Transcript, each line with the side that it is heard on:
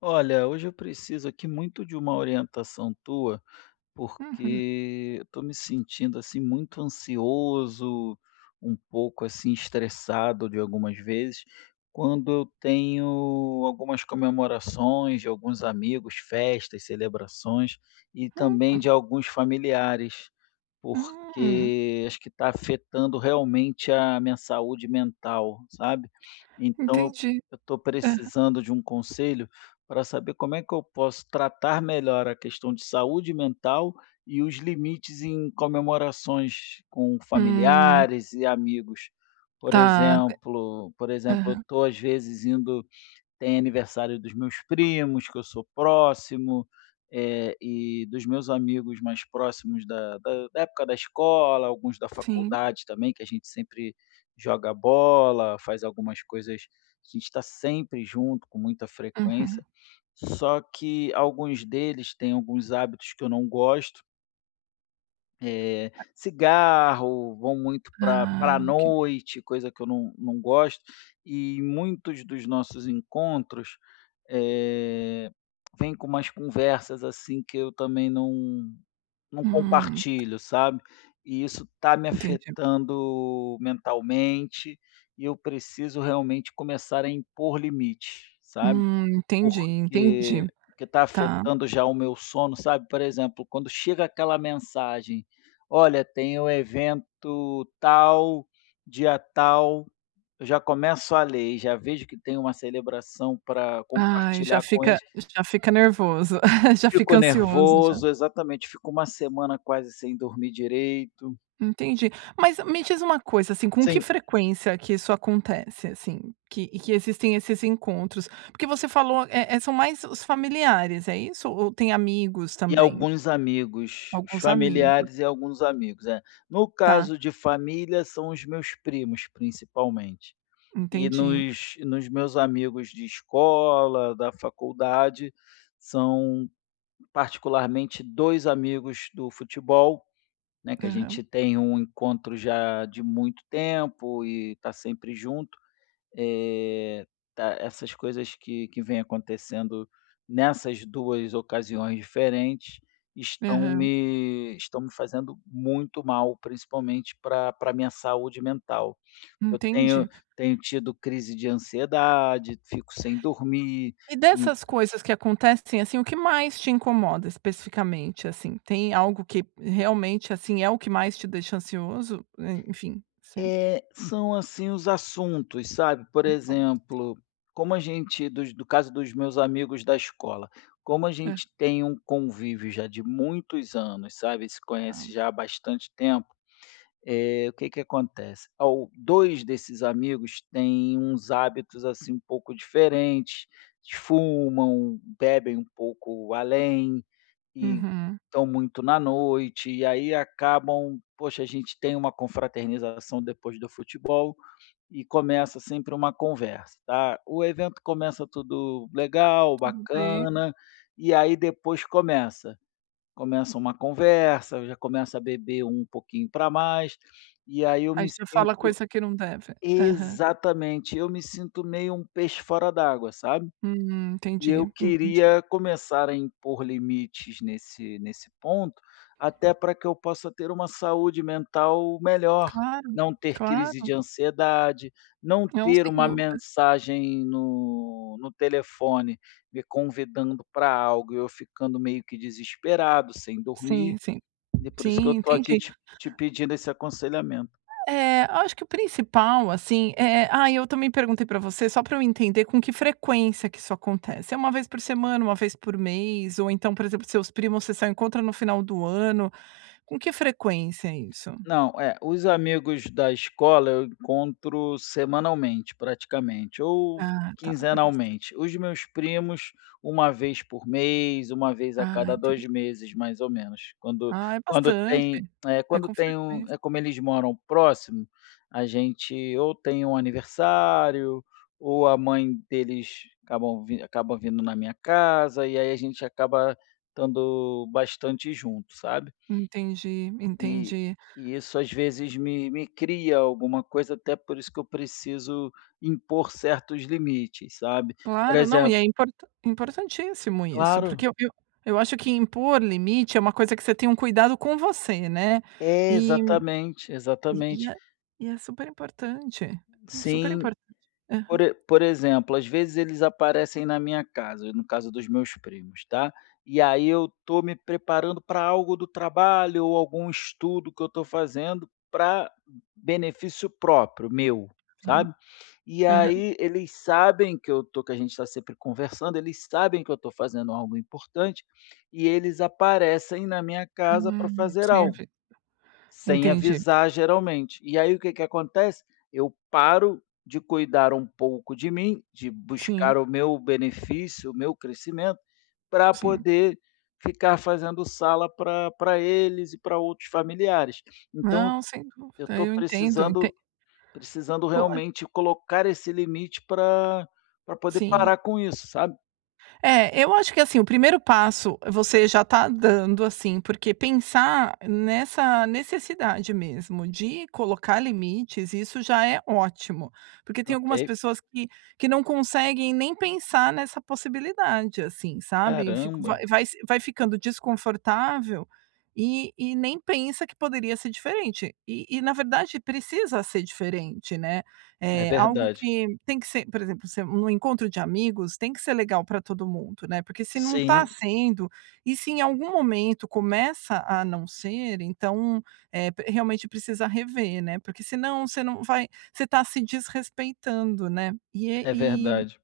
left: Olha, hoje eu preciso aqui muito de uma orientação tua,
right: Uhum.
left: porque, eu tô me sentindo, assim, muito ansioso, um pouco, assim, estressado, de algumas vezes, quando eu tenho, algumas comemorações de alguns amigos, festas, celebrações e também
right: Uhum.
left: de alguns familiares,
right: Hum.
left: porque acho que tá afetando realmente a minha saúde mental, sabe. Então eu
right: Entendi.
left: eu tô
right: Aham.
left: precisando de um conselho pra saber como é que eu posso tratar melhor a questão de saúde mental e os limites em comemorações com
right: Hum.
left: familiares e amigos. Por
right: Tá. Dé
left: exemplo por exemplo, eu
right: Aham.
left: tô às vezes indo tem aniversário dos meus primos, que eu sou próximo, eh, e dos meus amigos mais próximos, da da da época da escola, alguns da
right: Sim.
left: faculdade também, que a gente sempre joga bola, faz algumas coisas que a gente tá sempre junto, com muita
right: Uhum.
left: frequência. Só que alguns deles têm alguns hábitos que eu não gosto Eh,
right: [unintelligible]
left: cigarro, vão muito pra
right: Ah.
left: pra
right: [unintelligible]
left: noite, coisa que eu não não gosto. E muitos dos nossos encontros, eh, vem com umas conversas, assim, que eu também não não
right: Hum.
left: compartilho, sabe. E isso tá me
right: Entendi.
left: afetando mentalmente e eu preciso realmente começar a impor limites, sabe.
right: Hum, entendi,
left: Porque
right: entendi.
left: porque tá
right: Tá.
left: afetando já o meu sono, sabe. Por exemplo, quando chega aquela mensagem: "Olha, tem o evento tal, dia tal", eu já começo a ler e já vejo que tem uma celebração pra
right: Ai, já
left: compartilhar com
right: fica
left: eles.
right: já fica nervoso, já fica
left: Fico
right: ansioso, já.
left: nervoso exatamente, fico 1 semana quase sem dormir direito.
right: Entendi. Mas me diz uma coisa, assim, com que
left: Sim.
right: frequência que isso acontece, assim, que que existem esses encontros? Porque você falou, é é, são mais os familiares, é isso? Ou tem amigos
left: E
right: também?
left: alguns amigos, os
right: Alguns amigos.
left: familiares e alguns amigos, é. No
right: Tá.
left: caso de família, são os meus primos, principalmente. E
right: Entendi.
left: nos nos meus amigos de escola, da faculdade, são particularmente 2 amigos do futebol, né, que a
right: Aham.
left: gente tem um encontro já de muito tempo e tá sempre junto. É tá essas coisas que que vêm acontecendo nessas 2 ocasiões diferentes, estão
right: Aham.
left: me estão me fazendo muito mal, principalmente pra pra minha saúde mental. Eu tenho
right: Entendi.
left: tenho tido crise de ansiedade, fico sem dormir,
right: E
left: en
right: dessas coisas que acontecem, assim, o que mais te incomoda especificamente, assim? Tem algo que realmente, assim, é o que mais te deixa ansioso? É, enfim, se
left: É, são assim os assuntos, sabe? Por
right: [unintelligible]
left: exemplo, como a gente dos no caso dos meus amigos da escola, como a
right: É.
left: gente tem um convívio já de muitos anos, sabe, se conhece
right: Tá.
left: já há bastante tempo, é, o que que acontece? Ao 2 desses amigos têm uns hábitos, assim, um pouco diferentes, fumam, bebem um pouco além e
right: Uhum.
left: tão muito na noite, e aí acabam, poxa, a gente tem uma confraternização depois do futebol e começa sempre uma conversa, tá. O evento começa tudo legal
right: Tudo be
left: bacana, e aí depois começa. Começa uma conversa, já começa a beber um pouquinho pra mais, e aí eu
right: Aí
left: me
right: já fala
left: sinto
right: coisa que não deve. Aham.
left: exatamente, eu me sinto meio um peixe fora d'água, sabe.
right: Hum,
left: E eu
right: entendi, entendi.
left: queria começar a impor limites nesse nesse ponto, até pra que eu possa ter uma saúde mental melhor,
right: Claro,
left: não ter crise de
right: claro.
left: ansiedade, não
right: Não,
left: ter
right: sem
left: uma
right: dúvida.
left: mensagem no no telefone me convidando para algo e eu ficando meio que desesperado, sem dormir.
right: Sim, sim.
left: E por isso que
right: Sim,
left: eu tô aqui
right: entendi.
left: te te pedindo esse aconselhamento.
right: É, acho que o principal, assim, é ai, eu também perguntei pra você só pra eu entender com que frequência que isso acontece. É 1 vez por semana, 1 vez por mês, ou então, por exemplo, seus primos, vocês só encontram no final do ano. Com que frequência é isso?
left: Não, é, os amigos da escola eu encontro semanalmente, praticamente, ou
right: Ah, tá, é bastante.
left: quinzenalmente. Os meus primos, 1 vez por mês, 1 vez a
right: Ah,
left: cada
right: entendi.
left: 2 meses, mais ou menos. Quando
right: Ah, é
left: quando tem,
right: bastante.
left: é,
right: É
left: quando
right: com
left: tem um
right: frequência.
left: é como eles moram próximo, a gente ou tem um aniversário ou a mãe deles acabam v acabam vindo na minha casa e aí a gente acaba tando bastante junto, sabe?
right: Entendi,
left: E
right: entendi.
left: e isso às vezes me me cria alguma coisa, até por isso que eu preciso impor certos limites, sabe? Por
right: Claro, não, e é
left: exemplo
right: import importantíssimo isso,
left: Claro.
right: porque eu eu eu acho que impor limite é uma coisa que você tem um cuidado com você, né?
left: É,
right: Eh
left: exatamente,
right: eh, e
left: exatamente.
right: é e é superimportante,
left: Sim.
right: superimportante. Aham.
left: Por e por exemplo, às vezes eles aparecem na minha casa, no caso dos meus primos, tá. E aí eu tô me preparando pra algo do trabalho ou algum estudo que eu tô fazendo pra benefício próprio, meu,
right: Sim.
left: sabe. E
right: Aham.
left: aí eles sabem que eu tô que a gente tá sempre conversando, eles sabem que eu tô fazendo algo importante e eles aparecem na minha casa pra
right: Hum,
left: fazer algo,
right: sempre.
left: sem
right: Entendi.
left: avisar geralmente. E aí o que que acontece? Eu paro de cuidar um pouco de mim, de buscar
right: Sim.
left: o meu benefício, o meu crescimento, pra
right: Sim.
left: poder ficar fazendo sala pra pra eles e pra outros familiares. Então
right: Não, sem
left: eu
right: dúvida,
left: tô
right: eu entendo, entend
left: precisando precisando
right: Pô.
left: realmente colocar esse limite pra pra poder
right: Sim.
left: parar com isso, sabe?
right: É, eu acho que assim, o primeiro passo você já está dando, assim, porque pensar nessa necessidade mesmo de colocar limites, isso já é ótimo, porque tem algumas
left: Ok.
right: pessoas que que não conseguem nem pensar nessa possibilidade, assim, sabe? Fico
left: Caramba!
right: vai vai se vai ficando desconfortável e e nem pensa que poderia ser diferente. E e, na verdade, precisa ser diferente, né,
left: É
right: é, algo
left: verdade.
right: que tem que ser, por exemplo, ser num encontro de amigos, tem que ser legal para todo mundo, né, porque se não está
left: Sim.
right: sendo, e se em algum momento começa a não ser, então, é, p realmente precisa rever, né, porque senão você não vai você está se desrespeitando, né,
left: É
right: e
left: verdade.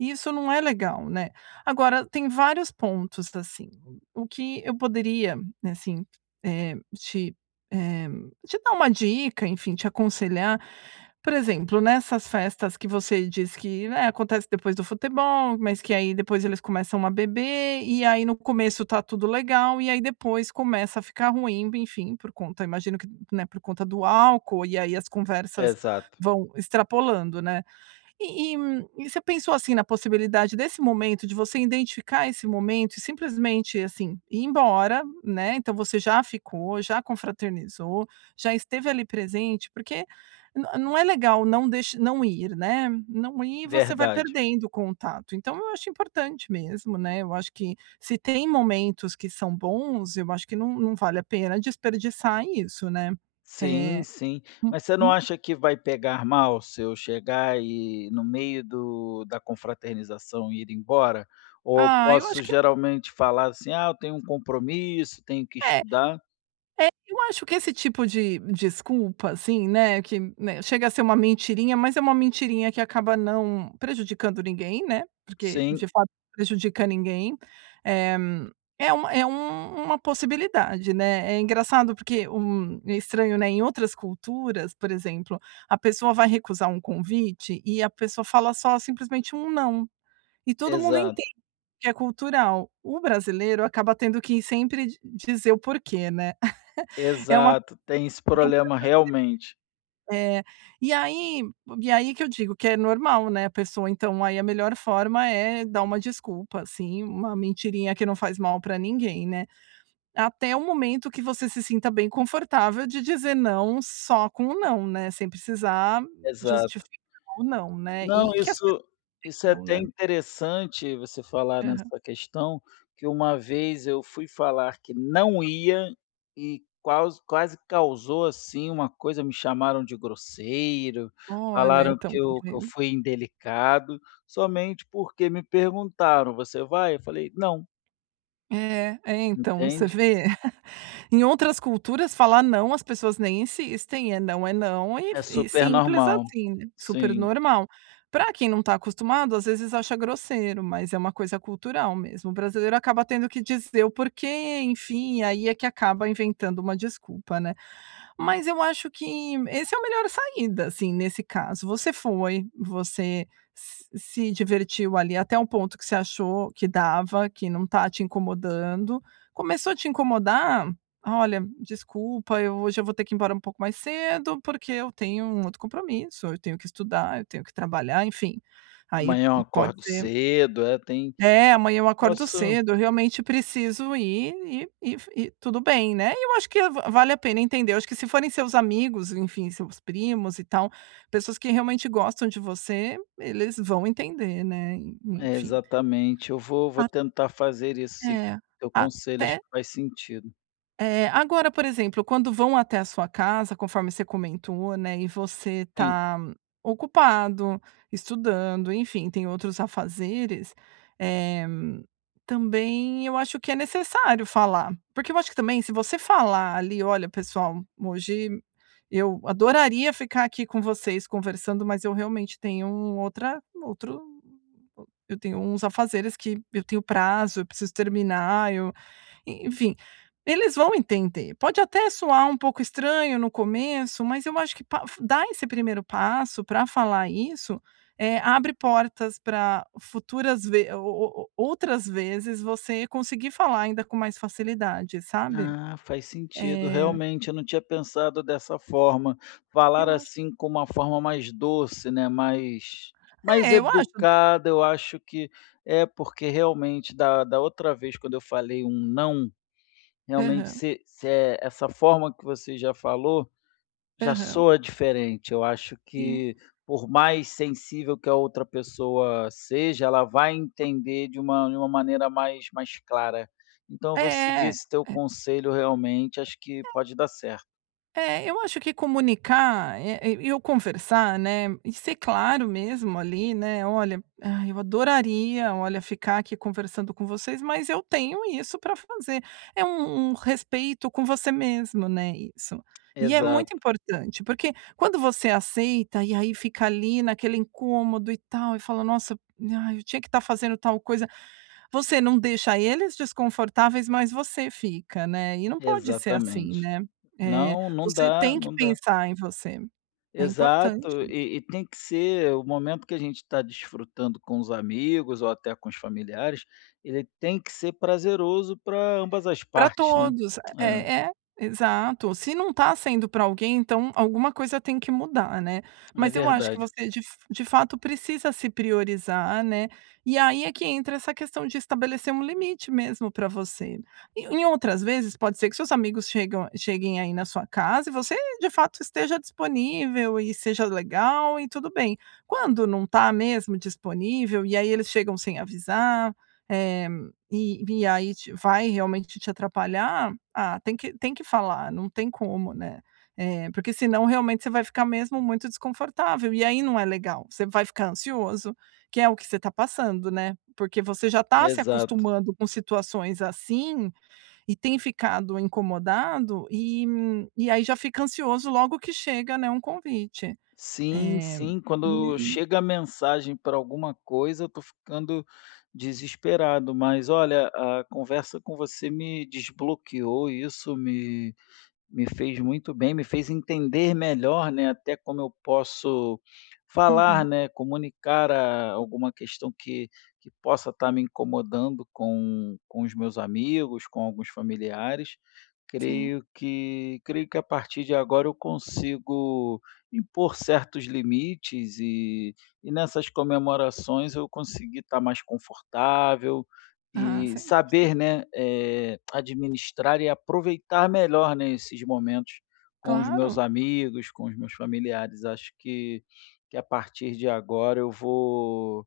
right: e isso não é legal, né. Agora, tem vários pontos, assim. O que eu poderia, assim, é, te, é te dar uma dica, enfim, te aconselhar, por exemplo, nessas festas que você diz que, né, acontece depois do futebol, mas que aí depois eles começam a beber, e aí no começo está tudo legal, e aí depois começa a ficar ruim, enfim, por conta imagino que, né, por conta do álcool, e aí as conversas
left: Exato.
right: vão extrapolando, né. E e e você pensou, assim, na possibilidade desse momento, de você identificar esse momento e simplesmente, assim, ir embora, né. Então você já ficou, já confraternizou, já esteve ali presente, porque n não é legal não deix não ir, né, não ir, você vai
left: Verdade.
right: perdendo o contato. Então eu acho importante mesmo, né, eu acho que se tem momentos que são bons, eu acho que não não vale a pena desperdiçar isso, né.
left: Sim,
right: É.
left: sim, mas você não
right: Uhum.
left: acha que vai pegar mal se eu chegar e no meio do da confraternização e ir embora? Ou
right: Ah, eu acho
left: posso
right: que
left: geralmente falar assim: "Ah, eu tenho um compromisso, tenho que
right: É
left: estudar".
right: é, eu acho que esse tipo de desculpa, assim, né, que, né, chega a ser uma mentirinha, mas é uma mentirinha que acaba não prejudicando ninguém, né, porque,
left: Sim.
right: de fato, não prejudica ninguém. Eh, é uma é u uma possibilidade, né, é engraçado porque, hum, é estranho, né, em outras culturas, por exemplo, a pessoa vai recusar um convite e a pessoa fala só simplesmente um não. E todo mundo
left: Exato.
right: entende que é cultural. O brasileiro acaba tendo que sempre d-dizer o porquê, né. É uma,
left: Exato, tem esse problema realmente.
right: [unintelligible] É, e aí, e aí que eu digo que é normal, né, a pessoa então, aí a melhor forma é dar uma desculpa, assim, uma mentirinha que não faz mal pra ninguém, né. Até o momento que você se sinta bem confortável de dizer "não" só com um "não", né, sem precisar
left: Exato.
right: justificar o "não", né. E
left: Não,
right: que as pessoas
left: isso, isso é
right: entendam,
left: até
right: né.
left: interessante você falar
right: Aham.
left: nessa questão, que uma vez eu fui falar que não ia, e qualse quase causou assim uma coisa, me chamaram de grosseiro,
right: Olha,
left: falaram
right: então,
left: que
right: está
left: eu que eu
right: vendo.
left: fui indelicado, somente porque me perguntaram: "Você vai?" Eu falei: "Não".
right: É, é, então, você
left: Entende?
right: vê? Em outras culturas, falar não, as pessoas nem insistem, é não, é não, e
left: É
right: f e
left: super
right: simples
left: normal,
right: assim, super
left: sim.
right: normal. Para quem não tá acostumado, às vezes acha grosseiro, mas é uma coisa cultural mesmo. O brasileiro acaba tendo que dizer o porquê, enfim, e aí é que acaba inventando uma desculpa, né. Mas eu acho que, esse é a melhor saída, assim, nesse caso. Você foi, você s-se divertiu ali até o ponto que você achou que dava, que não está te incomodando. Começou a te incomodar? "Olha, desculpa, eu hoje eu vou ter que ir embora um pouco mais cedo, porque eu tenho um outro compromisso, eu tenho que estudar, eu tenho que trabalhar", enfim, aí
left: Amanhã eu
right: pode
left: acordo
right: ser
left: cedo, é, tem
right: é, "Amanhã eu acordo
left: posso
right: cedo, eu realmente preciso ir" e e f e tudo bem, né. E eu acho que va-vale a pena entender. Acho que se forem seus amigos, enfim, seus primos e tal, pessoas que realmente gostam de você, eles vão entender, né, en
left: É,
right: enfim.
left: exatamente, eu vou vou
right: A
left: tentar fazer isso, seguir
right: É,
left: o teu conselho, acho
right: até
left: que faz sentido.
right: Eh, agora, por exemplo, quando vão até a sua casa, conforme você comentou, né, e você
left: Sim.
right: tá ocupado, estudando, enfim, tem outros afazeres, eh, também eu acho que é necessário falar. Porque eu acho que também se você falar ali: "Olha, pessoal, hoje eu adoraria ficar aqui com vocês conversando, mas eu realmente tenho outra outro eu tenho uns afazeres que eu tenho prazo, eu preciso terminar. Eu", e enfim, eles vão entender. Pode até soar um pouco estranho no começo, mas eu acho que pa dar esse primeiro passo pra falar isso, eh, abre portas pra futuras ve o o outras vezes você conseguir falar ainda com mais facilidade, sabe.
left: Ah, faz sentido,
right: Eh
left: realmente, eu não tinha pensado dessa forma. Falar
right: Eu acho
left: assim, com uma forma mais doce, né, mais mais
right: É, eu acho
left: educada, eu acho que é, porque realmente da da outra vez quando eu falei um não, realmente
right: Aham.
left: se se é essa forma que você já falou, já
right: Aham.
left: soa diferente. Eu acho
right: Sim.
left: que por mais sensível que a outra pessoa seja, ela vai entender de uma de uma maneira mais mais clara. Então, eu vou seguir
right: É. É.
left: esse teu conselho, realmente, acho que
right: É.
left: pode dar certo.
right: É, eu acho que comunicar, é, e e o conversar, né, e ser claro mesmo ali, né, "Olha, ai, eu adoraria, olha, ficar aqui conversando com vocês, mas eu tenho isso pra fazer". É um um respeito com você mesmo, né, isso. E é
left: Exato.
right: muito importante, porque quando você aceita e aí fica ali naquele incômodo e tal, e fala: "Nossa, ai, eu tinha que estar fazendo tal coisa", você não deixa eles desconfortáveis, mas você fica, né. E não pode ser assim,
left: Exatamente.
right: né. É,
left: Não, não
right: você
left: dá,
right: tem que
left: não dá.
right: pensar em você. É importante
left: Exato.
right: isso.
left: E e tem que ser o momento que a gente está desfrutando com os amigos ou até com os familiares, ele tem que ser prazeroso para ambas as
right: Para
left: partes, né.
right: todos.
left: É.
right: É é, exato. Se não está sendo para alguém, então alguma coisa tem que mudar, né.
left: É
right: Mas eu acho que
left: verdade.
right: você de f de fato precisa se priorizar, né. E aí é que entra essa questão de estabelecer um limite mesmo para você. Em em outras vezes, pode ser que seus amigos chegam cheguem aí na sua casa e você, de fato, esteja disponível e seja legal e tudo bem. Quando não está mesmo disponível, e aí eles chegam sem avisar, eh, e e aí te vai realmente te atrapalhar, ah, tem que tem que falar, não tem como, né. É, porque senão realmente você vai ficar mesmo muito desconfortável, e aí não é legal. Você vai ficar ansioso, que é o que você está passando, né. Porque você já está se
left: Exato.
right: acostumando com situações assim e tem ficado incomodado, e e aí já fica ansioso logo que chega, né, um convite.
left: Sim,
right: É,
left: sim, quando
right: e e
left: chega mensagem para alguma coisa, eu estou ficando desesperado. Mas olha, a conversa com você me desbloqueou e isso me me fez muito bem, me fez entender melhor, né, até como eu posso falar,
right: Uhum.
left: né, comunicar a alguma questão que que possa estar me incomodando com com os meus amigos, com alguns familiares.
right: Sim.
left: Creio que creio que a partir de agora eu consigo impor certos limites e e nessas comemorações eu conseguir estar mais confortável
right: Ah,
left: e
right: sem dúvida.
left: saber, né, é, administrar e aproveitar melhor, né, esses momentos com os meus
right: Claro.
left: amigos, com os meus familiares. Acho que que a partir de agora eu vou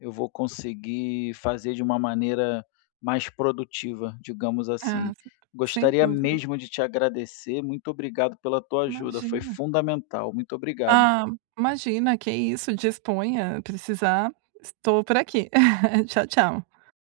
left: eu vou conseguir fazer de uma maneira mais produtiva, digamos assim.
right: Ah, certo, sem
left: Gostaria
right: dúvida.
left: mesmo de te agradecer, muito obrigado pela tua ajuda, foi
right: Imagina.
left: fundamental. Muito obrigado
right: Ah, imagina, que é isso. Disponha. Precisar, estou por aqui. Tchau, tchau.